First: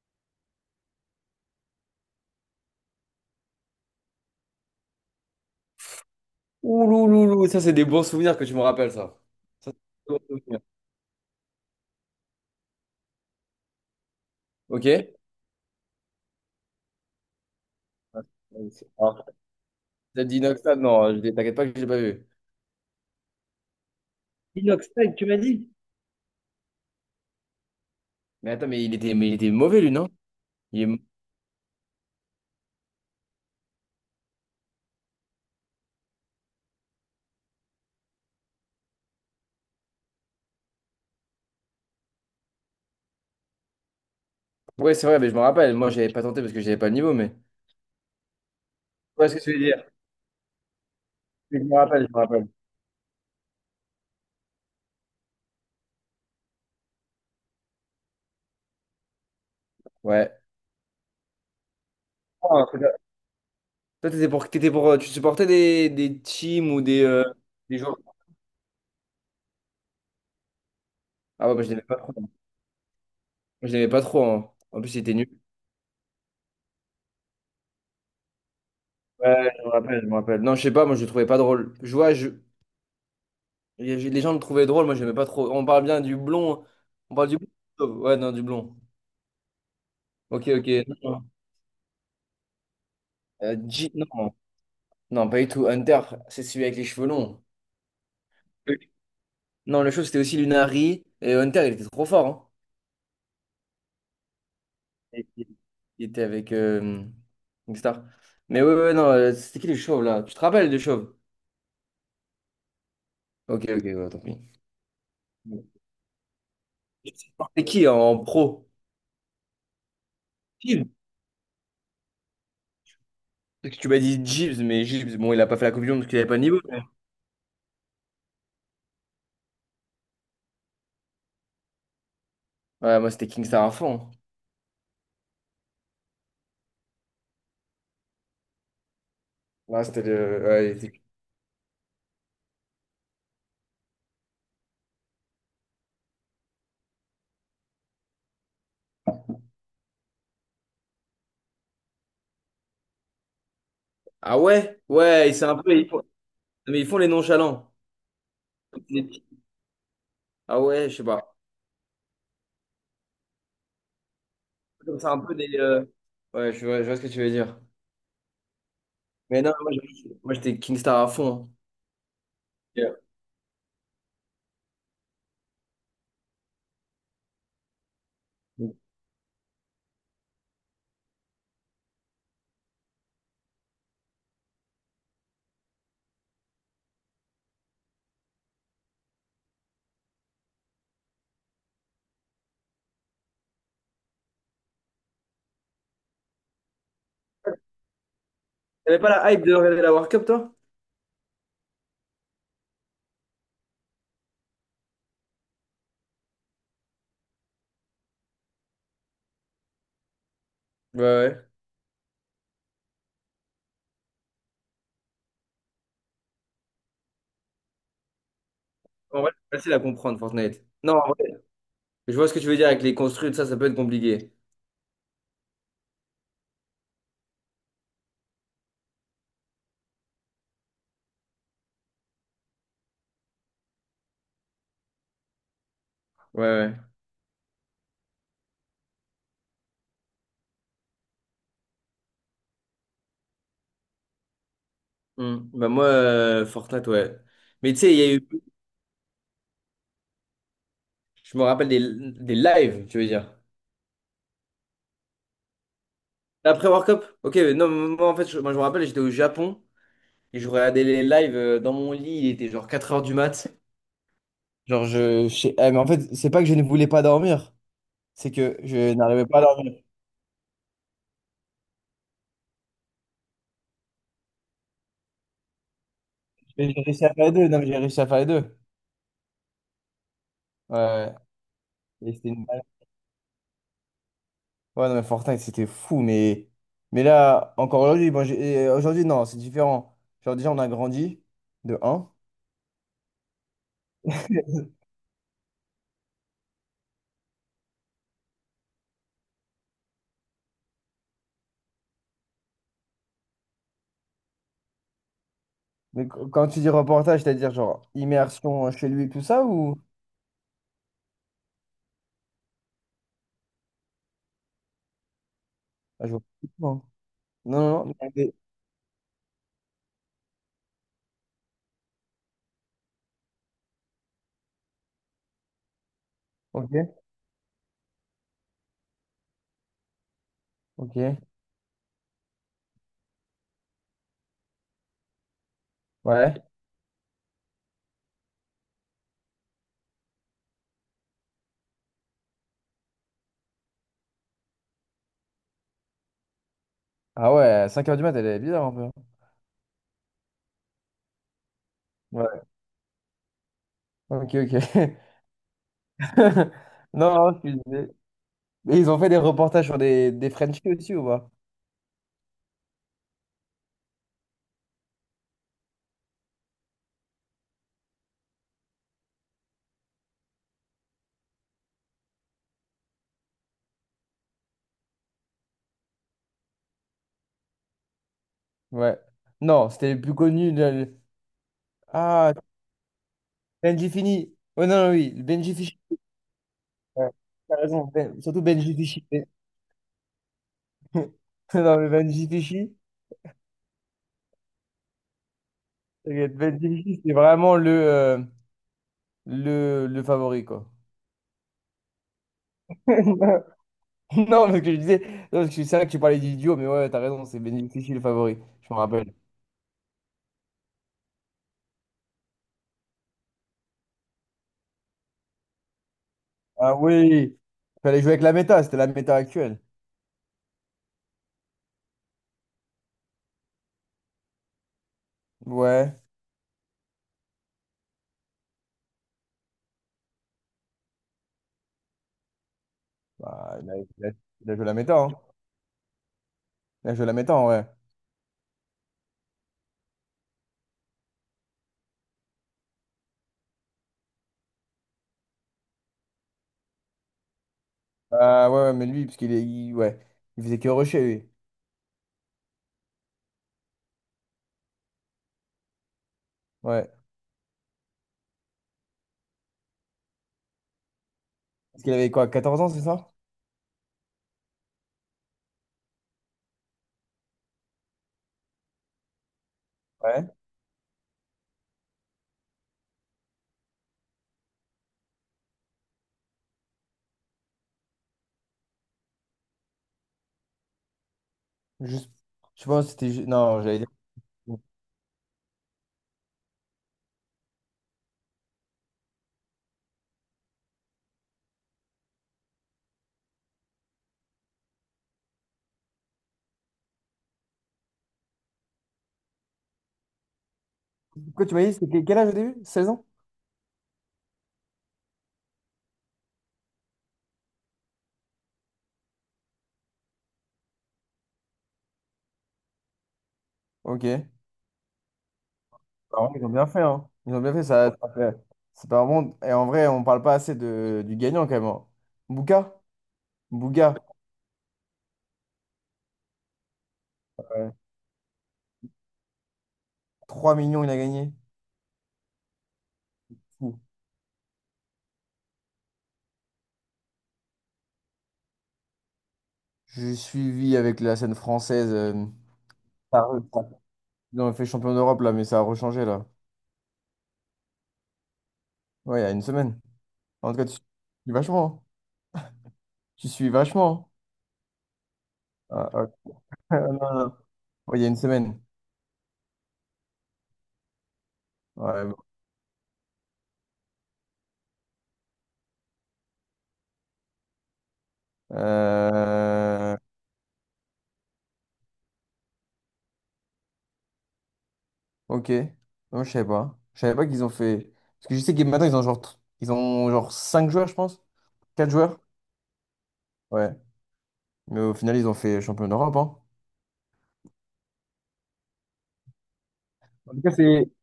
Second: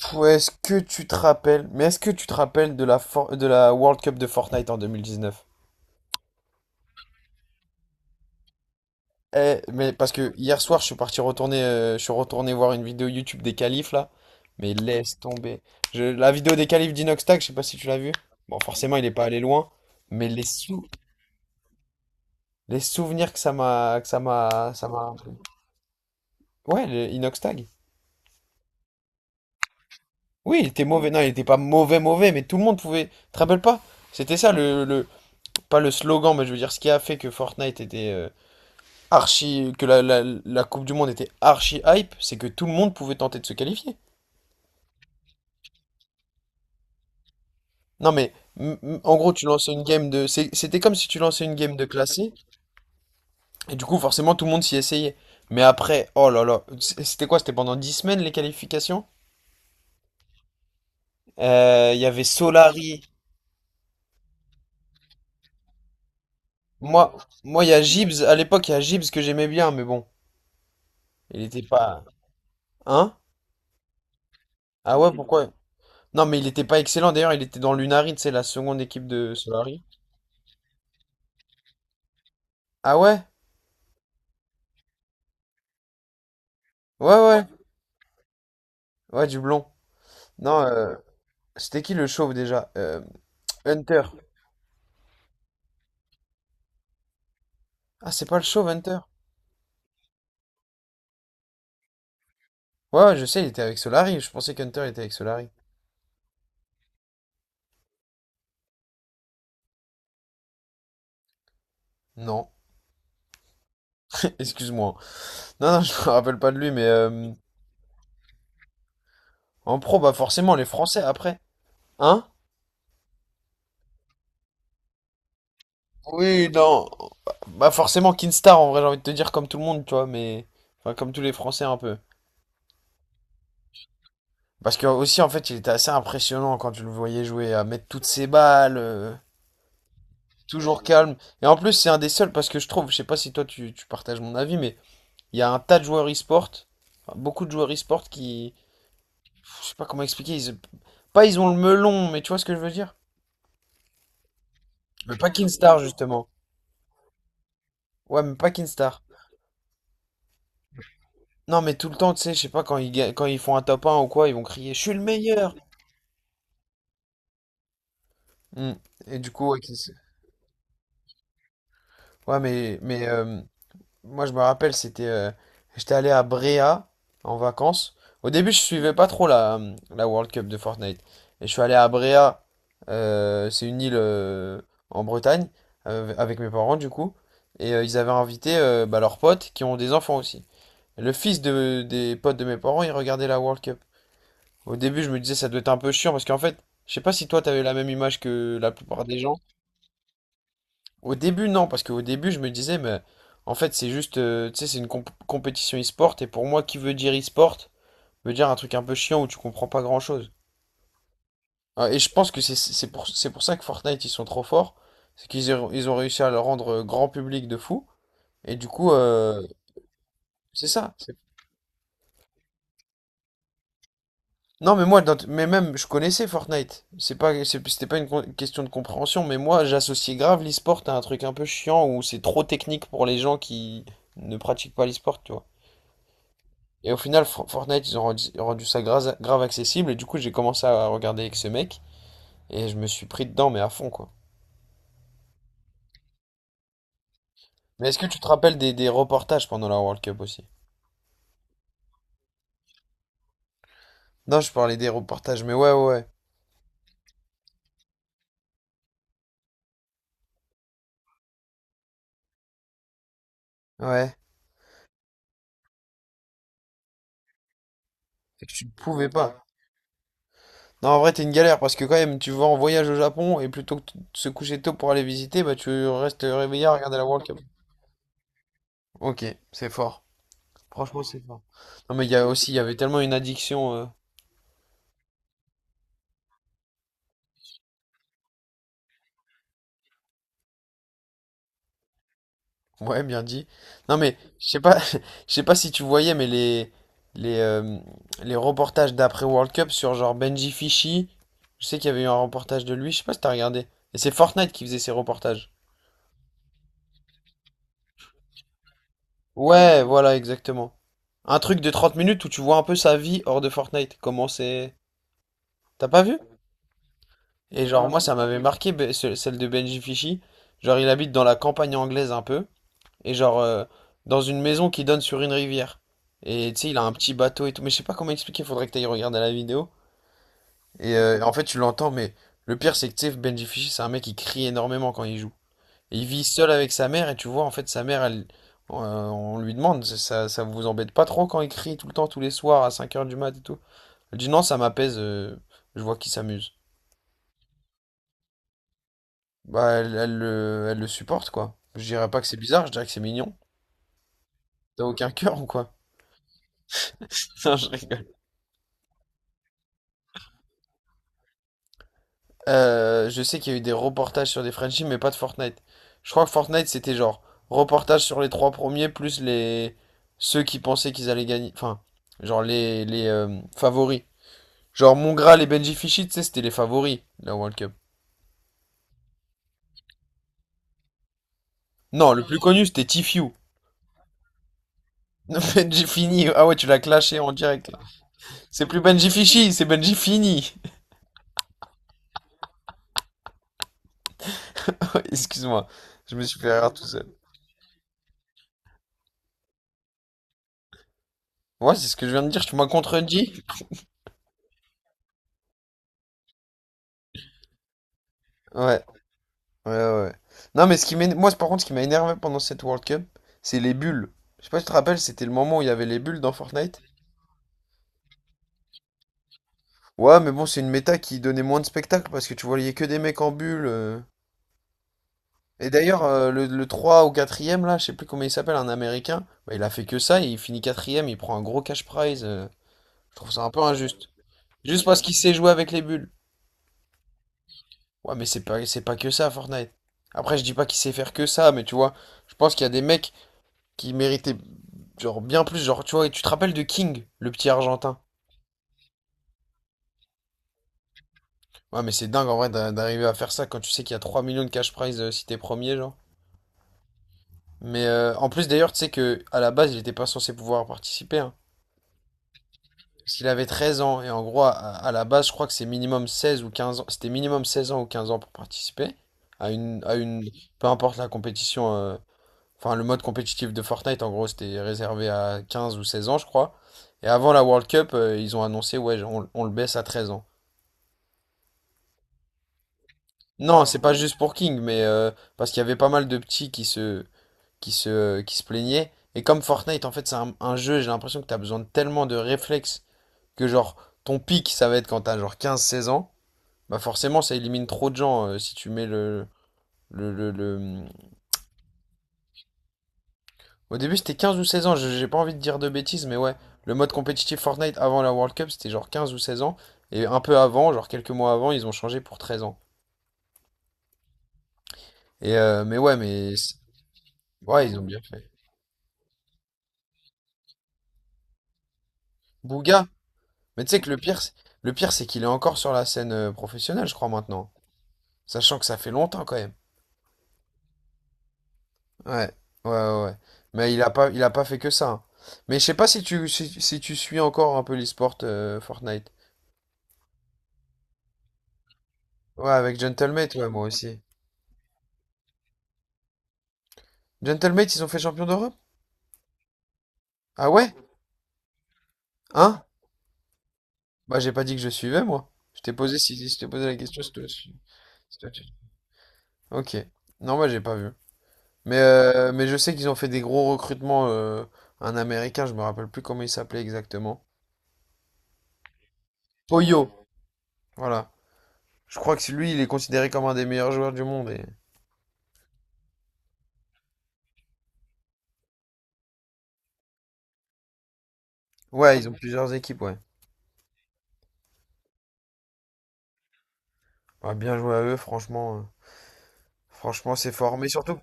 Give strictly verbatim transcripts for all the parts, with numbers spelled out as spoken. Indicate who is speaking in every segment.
Speaker 1: Pou- Est-ce que tu te rappelles, mais est-ce que tu te rappelles de la, For- de la World Cup de Fortnite en deux mille dix-neuf?
Speaker 2: Ouloulou, ça c'est des bons souvenirs que tu me rappelles ça.
Speaker 1: Eh,
Speaker 2: Ça,
Speaker 1: mais parce
Speaker 2: c'est des
Speaker 1: que
Speaker 2: bons
Speaker 1: hier
Speaker 2: souvenirs.
Speaker 1: soir, je suis parti retourner, euh, je suis retourné voir une vidéo YouTube des qualifs là, mais
Speaker 2: Ok?
Speaker 1: laisse tomber. Je- la vidéo des qualifs d'Inoxtag, je sais pas si tu l'as vue. Bon, forcément, il est pas
Speaker 2: Alors,
Speaker 1: allé loin,
Speaker 2: t'as
Speaker 1: mais
Speaker 2: dit
Speaker 1: les
Speaker 2: Inoxtag,
Speaker 1: sou-
Speaker 2: non, je- t'inquiète pas que je l'ai pas vu.
Speaker 1: les souvenirs que ça m'a, que ça m'a, ça m'a.
Speaker 2: Inoxtag, tu m'as dit?
Speaker 1: Ouais, le Inoxtag.
Speaker 2: Mais attends, mais il était, mais il était mauvais lui, non?
Speaker 1: Oui, il
Speaker 2: Il
Speaker 1: était
Speaker 2: est-
Speaker 1: mauvais. Non, il était pas mauvais, mauvais, mais tout le monde pouvait. Tu te rappelles pas? C'était ça le, le- pas le slogan, mais je veux dire ce qui a fait que Fortnite était, euh, archi, que la, la- la Coupe du Monde était archi hype, c'est que tout le monde pouvait tenter de se qualifier.
Speaker 2: Ouais, c'est vrai, mais je me rappelle. Moi, j'avais pas tenté parce que j'avais pas le niveau, mais.
Speaker 1: Non mais m- m- en
Speaker 2: Ouais,
Speaker 1: gros
Speaker 2: ce que
Speaker 1: tu
Speaker 2: tu veux
Speaker 1: lançais une
Speaker 2: dire.
Speaker 1: game de, c'est- c'était comme si tu lançais une
Speaker 2: Mais je me
Speaker 1: game de
Speaker 2: rappelle, je me
Speaker 1: classé
Speaker 2: rappelle.
Speaker 1: et du coup forcément tout le monde s'y essayait. Mais après, oh là là, c- c'était quoi? C'était pendant dix semaines les qualifications?
Speaker 2: Ouais.
Speaker 1: Euh, Il y avait
Speaker 2: Oh, un truc là.
Speaker 1: Solari.
Speaker 2: Toi, t'étais pour, t'étais pour, euh, tu supportais des, des teams ou des,
Speaker 1: Moi,
Speaker 2: euh,
Speaker 1: moi il y
Speaker 2: des
Speaker 1: a
Speaker 2: joueurs.
Speaker 1: Gibbs. À l'époque il y a Gibbs que j'aimais bien, mais bon, il
Speaker 2: Ah ouais,
Speaker 1: était
Speaker 2: moi je l'aimais pas
Speaker 1: pas,
Speaker 2: trop, hein. Moi,
Speaker 1: hein?
Speaker 2: je l'aimais pas trop, hein. En plus,
Speaker 1: Ah
Speaker 2: il
Speaker 1: ouais,
Speaker 2: était nul.
Speaker 1: pourquoi? Non mais il était pas excellent. D'ailleurs il était dans l'Unari, c'est la seconde équipe de
Speaker 2: Ouais, je me
Speaker 1: Solari.
Speaker 2: rappelle, je me rappelle. Non, je sais pas, moi je le trouvais pas drôle. Je vois, je,
Speaker 1: Ah ouais?
Speaker 2: Les les gens le trouvaient drôle, moi j'aimais pas trop. On parle bien du blond.
Speaker 1: Ouais,
Speaker 2: On parle du
Speaker 1: ouais.
Speaker 2: blond. Ouais, non, du blond.
Speaker 1: Ouais, du blond.
Speaker 2: Ok,
Speaker 1: Non,
Speaker 2: ok.
Speaker 1: euh,
Speaker 2: Non,
Speaker 1: c'était qui le chauve déjà? Euh,
Speaker 2: Euh, G-
Speaker 1: Hunter.
Speaker 2: non. Non, pas du tout. Hunter, c'est celui avec les cheveux longs.
Speaker 1: Ah, c'est pas le chauve,
Speaker 2: Oui.
Speaker 1: Hunter?
Speaker 2: Non, le show c'était aussi Lunari. Et Hunter, il était trop fort, hein.
Speaker 1: Ouais, ouais, je sais, il était avec Solari. Je pensais qu'Hunter était avec
Speaker 2: Et-
Speaker 1: Solari.
Speaker 2: et- Il était avec euh, une star. Mais ouais, ouais, non, euh, c'était qui les chauves là? Tu te rappelles des chauves?
Speaker 1: Non,
Speaker 2: Ok, ok, ouais, tant pis.
Speaker 1: excuse-moi. Non, non, je me rappelle pas de lui, mais euh,
Speaker 2: C'était qui en en pro?
Speaker 1: en pro, bah forcément, les
Speaker 2: Gibbs.
Speaker 1: Français après. Hein?
Speaker 2: Parce que tu m'as dit Gibbs, mais Gibbs, bon, il a pas fait la Coupe du Monde parce qu'il avait pas de
Speaker 1: Oui,
Speaker 2: niveau.
Speaker 1: non. Bah forcément, Kinstar, en vrai, j'ai envie de te dire comme tout le monde, tu vois, mais... Enfin, comme tous les Français un peu.
Speaker 2: Ouais, moi c'était Kingstar à fond.
Speaker 1: Parce que aussi, en fait, il était assez impressionnant quand tu le voyais jouer, à mettre toutes ses balles, euh,
Speaker 2: Là, c'était le, ouais,
Speaker 1: toujours
Speaker 2: il était-
Speaker 1: calme. Et en plus, c'est un des seuls, parce que je trouve, je sais pas si toi tu, tu partages mon avis, mais il y a un tas de joueurs e-sport, enfin, beaucoup de joueurs e-sport qui, je sais pas comment expliquer, ils, pas ils ont le melon, mais tu vois ce que je veux dire?
Speaker 2: Ah ouais?
Speaker 1: Mais pas
Speaker 2: Ouais, c'est un peu,
Speaker 1: Kinstar
Speaker 2: ils font-
Speaker 1: justement.
Speaker 2: Mais ils font les nonchalants.
Speaker 1: Ouais, mais pas Kinstar.
Speaker 2: Les petits- Ah ouais, je sais pas.
Speaker 1: Non, mais tout le temps, tu sais, je sais pas, quand ils, ga- quand ils font un top un ou quoi, ils vont crier, je suis
Speaker 2: Comme
Speaker 1: le
Speaker 2: c'est un peu des.
Speaker 1: meilleur!
Speaker 2: euh, Ouais, je vois, je vois ce que tu veux dire.
Speaker 1: Hmm. Et du
Speaker 2: Mais
Speaker 1: coup,
Speaker 2: non,
Speaker 1: ouais,
Speaker 2: moi
Speaker 1: Kins-
Speaker 2: je- moi, j'étais Kingstar à fond, hein.
Speaker 1: ouais, mais,
Speaker 2: Yeah.
Speaker 1: mais euh, Moi, je me rappelle, c'était, euh, j'étais allé à Bréa en vacances. Au début, je suivais pas trop la, hum, la World Cup de Fortnite. Et je suis allé à Bréa, euh, c'est une île euh, en Bretagne, euh, avec mes parents du coup. Et euh, ils avaient invité euh, bah, leurs potes qui ont des enfants aussi. Le fils de, des potes de mes parents, il regardait la World Cup. Au début, je me disais, ça doit être un peu chiant parce qu'en fait, je sais pas si toi, t'avais la même image que la
Speaker 2: T'avais
Speaker 1: plupart
Speaker 2: pas
Speaker 1: des
Speaker 2: la
Speaker 1: gens.
Speaker 2: hype de regarder la World Cup, toi?
Speaker 1: Au début, non, parce qu'au début, je me disais, mais en fait, c'est juste, euh, tu sais, c'est une comp- compétition e-sport, et pour moi, qui veut dire e-sport, veut dire un truc un peu chiant où tu comprends pas grand-chose.
Speaker 2: Ouais, ouais.
Speaker 1: Ah, et je pense que c'est c'est pour, c'est pour ça que Fortnite, ils sont trop forts, c'est qu'ils ont, ils ont réussi à le rendre euh, grand public de fou, et du coup,
Speaker 2: En vrai,
Speaker 1: euh,
Speaker 2: c'est facile à comprendre, Fortnite.
Speaker 1: c'est ça.
Speaker 2: Non, en
Speaker 1: c'est-
Speaker 2: vrai, je vois ce que tu veux dire avec les construits, ça, ça peut être compliqué.
Speaker 1: Non, mais moi, dans- mais même, je connaissais Fortnite, c'est pas, c'est- c'était pas une con- question de compréhension, mais moi, j'associais grave l'e-sport à un truc un peu chiant où c'est trop technique pour les gens qui ne pratiquent pas l'e-sport, tu vois.
Speaker 2: Ouais, ouais.
Speaker 1: Et au final, For- Fortnite, ils ont rendu, rendu ça grave, grave accessible. Et du coup, j'ai commencé à regarder avec ce mec. Et je me suis pris dedans, mais à fond, quoi.
Speaker 2: Hmm. Bah moi, euh, Fortnite, ouais. Mais tu
Speaker 1: Mais
Speaker 2: sais,
Speaker 1: est-ce
Speaker 2: il y
Speaker 1: que
Speaker 2: a
Speaker 1: tu
Speaker 2: eu.
Speaker 1: te rappelles des, des reportages pendant la World Cup aussi?
Speaker 2: Je me rappelle des, des lives, tu veux dire.
Speaker 1: Non, je parlais des reportages, mais ouais, ouais,
Speaker 2: Après World Cup? Ok, mais non, moi en fait, je, moi, je me rappelle, j'étais au Japon et je regardais les lives euh, dans mon lit, il était genre quatre heures du mat.
Speaker 1: ouais. Ouais.
Speaker 2: Genre, je, je sais- eh, mais en fait, c'est pas que je ne voulais pas dormir, c'est
Speaker 1: C'est que
Speaker 2: que
Speaker 1: tu ne
Speaker 2: je
Speaker 1: pouvais
Speaker 2: n'arrivais pas à
Speaker 1: pas.
Speaker 2: dormir.
Speaker 1: Non, en vrai, t'es une galère parce que quand même, tu vas en voyage au Japon et plutôt que de se coucher tôt pour aller visiter, bah tu restes réveillé
Speaker 2: Mais
Speaker 1: à
Speaker 2: j'ai
Speaker 1: regarder la
Speaker 2: réussi à
Speaker 1: World
Speaker 2: faire les
Speaker 1: Cup.
Speaker 2: deux, non, mais j'ai réussi à faire les deux.
Speaker 1: Ok, c'est fort.
Speaker 2: Ouais,
Speaker 1: Franchement,
Speaker 2: ouais.
Speaker 1: c'est fort. Non, mais il
Speaker 2: Et
Speaker 1: y a
Speaker 2: c'était une
Speaker 1: aussi, il y
Speaker 2: balle.
Speaker 1: avait tellement une addiction. euh,
Speaker 2: Ouais, non, mais Fortnite, c'était fou, mais, mais là, encore aujourd'hui, bon, j'ai- euh, aujourd'hui, non, c'est différent. Genre, déjà, on a grandi de un.
Speaker 1: Ouais, bien dit. Non mais je sais pas, je sais pas si tu voyais, mais les les euh, les reportages d'après World Cup sur genre Benji Fischi, je sais qu'il y avait eu un reportage de lui, je sais pas si t'as regardé. Et c'est Fortnite qui faisait ces reportages.
Speaker 2: Mais qu- quand tu dis reportage, c'est-à-dire genre immersion euh, chez lui, tout ça, ou.
Speaker 1: Ouais, voilà, exactement. Un truc de trente minutes où tu vois un peu sa vie hors de Fortnite. Comment c'est. T'as pas
Speaker 2: Ah, je
Speaker 1: vu?
Speaker 2: vois pas. Non,
Speaker 1: Et
Speaker 2: non,
Speaker 1: genre
Speaker 2: non.
Speaker 1: moi ça
Speaker 2: mais-
Speaker 1: m'avait marqué be- ce- celle de Benji Fischi. Genre il habite dans la campagne anglaise un peu. Et genre, euh, dans une maison qui donne sur une rivière. Et tu sais, il a un
Speaker 2: Ok.
Speaker 1: petit bateau et tout. Mais je sais pas comment expliquer, faudrait que t'ailles regarder la vidéo. Et
Speaker 2: Ok,
Speaker 1: euh, en fait, tu l'entends, mais le pire, c'est que tu sais, Benji Fischer, c'est un mec qui crie énormément quand il joue. Et il vit
Speaker 2: ouais.
Speaker 1: seul avec sa mère, et tu vois, en fait, sa mère, elle, euh, on lui demande, ça, ça vous embête pas trop quand il crie tout le temps, tous les soirs, à cinq heures du mat et tout. Elle dit non, ça m'apaise, euh, je vois qu'il s'amuse.
Speaker 2: Ah ouais, cinq heures du mat, elle est bizarre un peu.
Speaker 1: Bah, elle, elle le elle le supporte, quoi. Je dirais pas que c'est
Speaker 2: Ouais,
Speaker 1: bizarre, je dirais que c'est mignon.
Speaker 2: ok,
Speaker 1: T'as
Speaker 2: ok.
Speaker 1: aucun cœur ou quoi?
Speaker 2: Non, non, je
Speaker 1: Non,
Speaker 2: suis
Speaker 1: je
Speaker 2: désolé.
Speaker 1: rigole.
Speaker 2: Mais ils ont fait des reportages sur des, des Frenchies aussi ou pas?
Speaker 1: Euh, je sais qu'il y a eu des reportages sur des Frenchies, mais pas de Fortnite. Je crois que Fortnite, c'était genre reportage sur les trois premiers, plus les ceux qui pensaient qu'ils allaient gagner. Enfin, genre les, les euh, favoris. Genre Mongrel et Benji Fichy, tu sais, c'était les favoris, la World Cup.
Speaker 2: Ouais. Non, c'était les plus connus. de- le-
Speaker 1: Non, le
Speaker 2: Ah,
Speaker 1: plus connu, c'était Tifiu.
Speaker 2: Benji Fini. Ouais, non, non, oui, Benji Fishy.
Speaker 1: Benji Fini. Ah ouais, tu l'as
Speaker 2: Ouais,
Speaker 1: clashé en
Speaker 2: t'as
Speaker 1: direct, là.
Speaker 2: raison, Ben- surtout
Speaker 1: C'est
Speaker 2: Benji
Speaker 1: plus
Speaker 2: Fishy.
Speaker 1: Benji Fichy, c'est Benji Fini.
Speaker 2: Non, mais Benji Fishy,
Speaker 1: Excuse-moi, je me
Speaker 2: t'inquiète,
Speaker 1: suis fait
Speaker 2: Benji
Speaker 1: rire tout
Speaker 2: Fishy,
Speaker 1: seul.
Speaker 2: c'est vraiment le, euh, le, le favori, quoi.
Speaker 1: Ouais, c'est ce que je viens de dire, tu m'as contredit.
Speaker 2: Non, parce que je disais, non, parce que c'est vrai que tu parlais du duo, mais ouais, t'as raison, c'est Benji Fishy le favori. Je me
Speaker 1: Ouais.
Speaker 2: rappelle.
Speaker 1: Ouais, ouais, ouais. Non, mais ce qui m'éner- moi, par contre, ce qui m'a énervé pendant cette World Cup, c'est les bulles. Je sais pas si tu te rappelles, c'était le moment où il y avait les bulles dans
Speaker 2: Ah
Speaker 1: Fortnite.
Speaker 2: oui, il fallait jouer avec la méta, c'était la méta actuelle.
Speaker 1: Ouais, mais bon, c'est une méta qui donnait moins de spectacle parce que tu voyais que des mecs en bulles. euh. Et
Speaker 2: Ouais,
Speaker 1: d'ailleurs, euh, le, le trois ou quatrième là, je sais plus comment il s'appelle, un Américain, bah, il a fait que ça et il finit quatrième, il prend un gros cash prize. euh. Je trouve ça un
Speaker 2: bah,
Speaker 1: peu
Speaker 2: il a, il
Speaker 1: injuste.
Speaker 2: a- il a joué la
Speaker 1: Juste
Speaker 2: méta,
Speaker 1: parce
Speaker 2: hein.
Speaker 1: qu'il sait jouer avec les bulles.
Speaker 2: Il a joué la méta, en vrai.
Speaker 1: Ouais, mais c'est pas, c'est pas que ça, Fortnite. Après, je dis pas qu'il sait faire que ça, mais tu vois, je pense qu'il y a des mecs qui méritait genre bien plus. Genre, tu vois, et tu te rappelles de King, le petit Argentin.
Speaker 2: Ah ouais, ouais, mais lui, parce qu'il est, il- ouais, il faisait que rusher, lui.
Speaker 1: Ouais, mais c'est dingue en vrai d'a- d'arriver à faire ça quand tu sais qu'il y a trois millions de cash prize, euh, si t'es premier, genre.
Speaker 2: Ouais.
Speaker 1: Mais euh, en plus d'ailleurs, tu sais que à la base, il était pas censé pouvoir participer, hein,
Speaker 2: Parce qu'il avait quoi, quatorze ans, c'est ça?
Speaker 1: parce qu'il avait treize ans et en gros, à, à la base, je crois que c'est minimum seize ou quinze ans, c'était minimum seize ans ou quinze ans pour participer à une à une
Speaker 2: Ouais.
Speaker 1: peu importe la compétition, euh, enfin le mode compétitif de Fortnite en gros, c'était réservé à quinze ou seize ans, je crois. Et avant la World Cup, euh, ils ont annoncé ouais, on, on le baisse à treize ans.
Speaker 2: Juste, je pense que c'était. ju- Non,
Speaker 1: Non, c'est
Speaker 2: j'allais dire.
Speaker 1: pas juste pour King, mais euh, parce qu'il y avait pas mal de petits qui se, qui se, euh, qui se plaignaient. Et comme Fortnite, en fait, c'est un, un jeu, j'ai l'impression que t'as besoin de tellement de réflexes que genre ton pic, ça va être quand t'as genre quinze seize ans. Bah forcément, ça élimine trop de gens, euh, si tu mets le, le, le, le-
Speaker 2: Quoi, tu m'as dit, c'était quel âge au début? Seize ans?
Speaker 1: Au début, c'était quinze ou seize ans, je- j'ai pas envie de dire de bêtises, mais ouais, le mode compétitif Fortnite avant la World Cup, c'était genre quinze ou seize ans. Et un peu avant, genre quelques mois avant, ils ont changé pour treize ans.
Speaker 2: Ok. Ah
Speaker 1: Et euh, mais ouais,
Speaker 2: ouais,
Speaker 1: mais...
Speaker 2: ils ont bien fait, hein. Ils ont bien fait,
Speaker 1: Ouais, ils ont
Speaker 2: ça.
Speaker 1: bien
Speaker 2: ça
Speaker 1: fait.
Speaker 2: fait- C'est pas vraiment. Et en vrai, on parle pas assez de... du gagnant, quand même, hein. Bouka?
Speaker 1: Bouga? Mais tu sais que
Speaker 2: Bouga.
Speaker 1: le pire, c'est- le pire, c'est qu'il est encore sur la scène, euh, professionnelle, je crois, maintenant.
Speaker 2: Ouais.
Speaker 1: Sachant que ça fait longtemps quand même.
Speaker 2: trois millions, il a gagné,
Speaker 1: Ouais, ouais, ouais. Ouais. Mais
Speaker 2: fou.
Speaker 1: il a pas, il a pas fait que ça, hein. Mais je sais pas si tu, si, si tu suis encore un peu l'esport, euh, Fortnite.
Speaker 2: J'ai suivi avec la scène française, euh,
Speaker 1: Ouais, avec
Speaker 2: ça a
Speaker 1: Gentlemate,
Speaker 2: re-
Speaker 1: ouais, moi
Speaker 2: ça-
Speaker 1: aussi.
Speaker 2: Ils ont fait champion d'Europe là, mais ça a rechangé là.
Speaker 1: Gentlemate, ils ont fait champion d'Europe?
Speaker 2: Ouais, il y a une semaine.
Speaker 1: Ah
Speaker 2: En tout cas,
Speaker 1: ouais?
Speaker 2: tu suis vachement, hein.
Speaker 1: Hein?
Speaker 2: Tu suis vachement.
Speaker 1: Bah, j'ai pas dit que je suivais, moi. Je t'ai
Speaker 2: Ah,
Speaker 1: posé,
Speaker 2: ok.
Speaker 1: si, si je t'ai posé la
Speaker 2: Ah, non,
Speaker 1: question, si toi,
Speaker 2: non.
Speaker 1: tu-
Speaker 2: Ouais, il y a une
Speaker 1: si toi tu-
Speaker 2: semaine.
Speaker 1: Ok. Non, moi, j'ai pas vu. Mais,
Speaker 2: Ouais, bon.
Speaker 1: euh, mais je sais qu'ils ont fait des gros recrutements. Euh, un Américain, je me rappelle plus comment il s'appelait exactement.
Speaker 2: Euh,
Speaker 1: Oyo, voilà. Je crois que lui, il est considéré comme un des meilleurs joueurs du monde. Et...
Speaker 2: Ok. Non, je savais pas. Je savais pas qu'ils ont fait. Parce que je sais que maintenant, ils ont genre, tr- ils ont genre cinq joueurs, je pense. Quatre
Speaker 1: Ouais, ils ont
Speaker 2: joueurs.
Speaker 1: plusieurs équipes, ouais.
Speaker 2: Ouais. Mais au final, ils ont fait champion d'Europe, hein.
Speaker 1: Bah, bien joué à eux, franchement. euh, Franchement, c'est
Speaker 2: En tout cas,
Speaker 1: fort. Mais
Speaker 2: c'est.
Speaker 1: surtout,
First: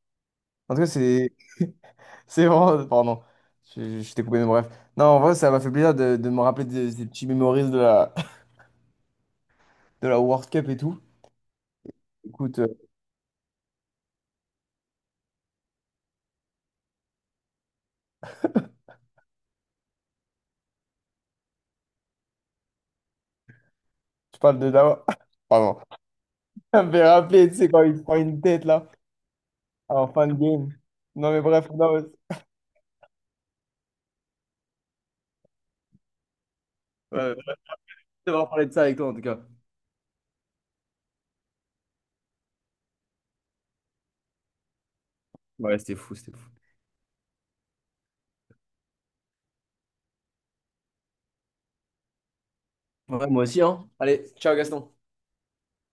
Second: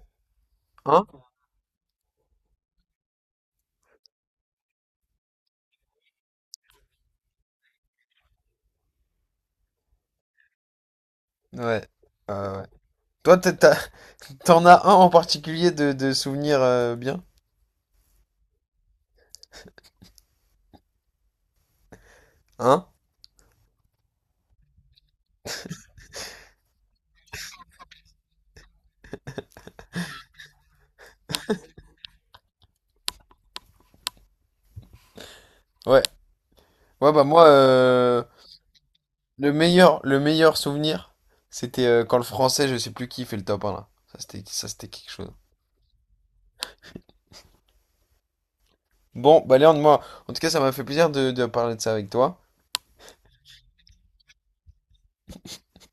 Speaker 2: En tout cas,
Speaker 1: hein?
Speaker 2: c'est. C'est vraiment. Pardon, je, je t'ai coupé mes bref. Non, en vrai, ça m'a fait plaisir de, de me rappeler de, ces petits memories de la, de la World Cup et tout.
Speaker 1: Ouais.
Speaker 2: Écoute,
Speaker 1: Euh, ouais.
Speaker 2: euh,
Speaker 1: Toi, t'as- t'as- t'en as un en particulier de, de souvenir, euh, bien? Hein?
Speaker 2: tu parles de Dawa. Pardon. Ça me fait rappeler, tu sais, quand il se prend une tête, là, en fin de game. Non, mais bref, non, ouais, ouais,
Speaker 1: Ouais. Ouais,
Speaker 2: je
Speaker 1: bah
Speaker 2: vais
Speaker 1: moi, euh,
Speaker 2: devoir parler de ça avec toi, en tout cas.
Speaker 1: le meilleur, le meilleur souvenir, c'était, euh, quand le français, je sais plus qui, fait le top un là. Ça, c'était, ça, c'était quelque chose.
Speaker 2: Ouais, c'était fou, c'était fou.
Speaker 1: Bon, bah Léon, moi, en tout cas, ça m'a fait plaisir de, de parler de ça avec toi.
Speaker 2: Ouais, moi aussi, hein. Allez, ciao, Gaston.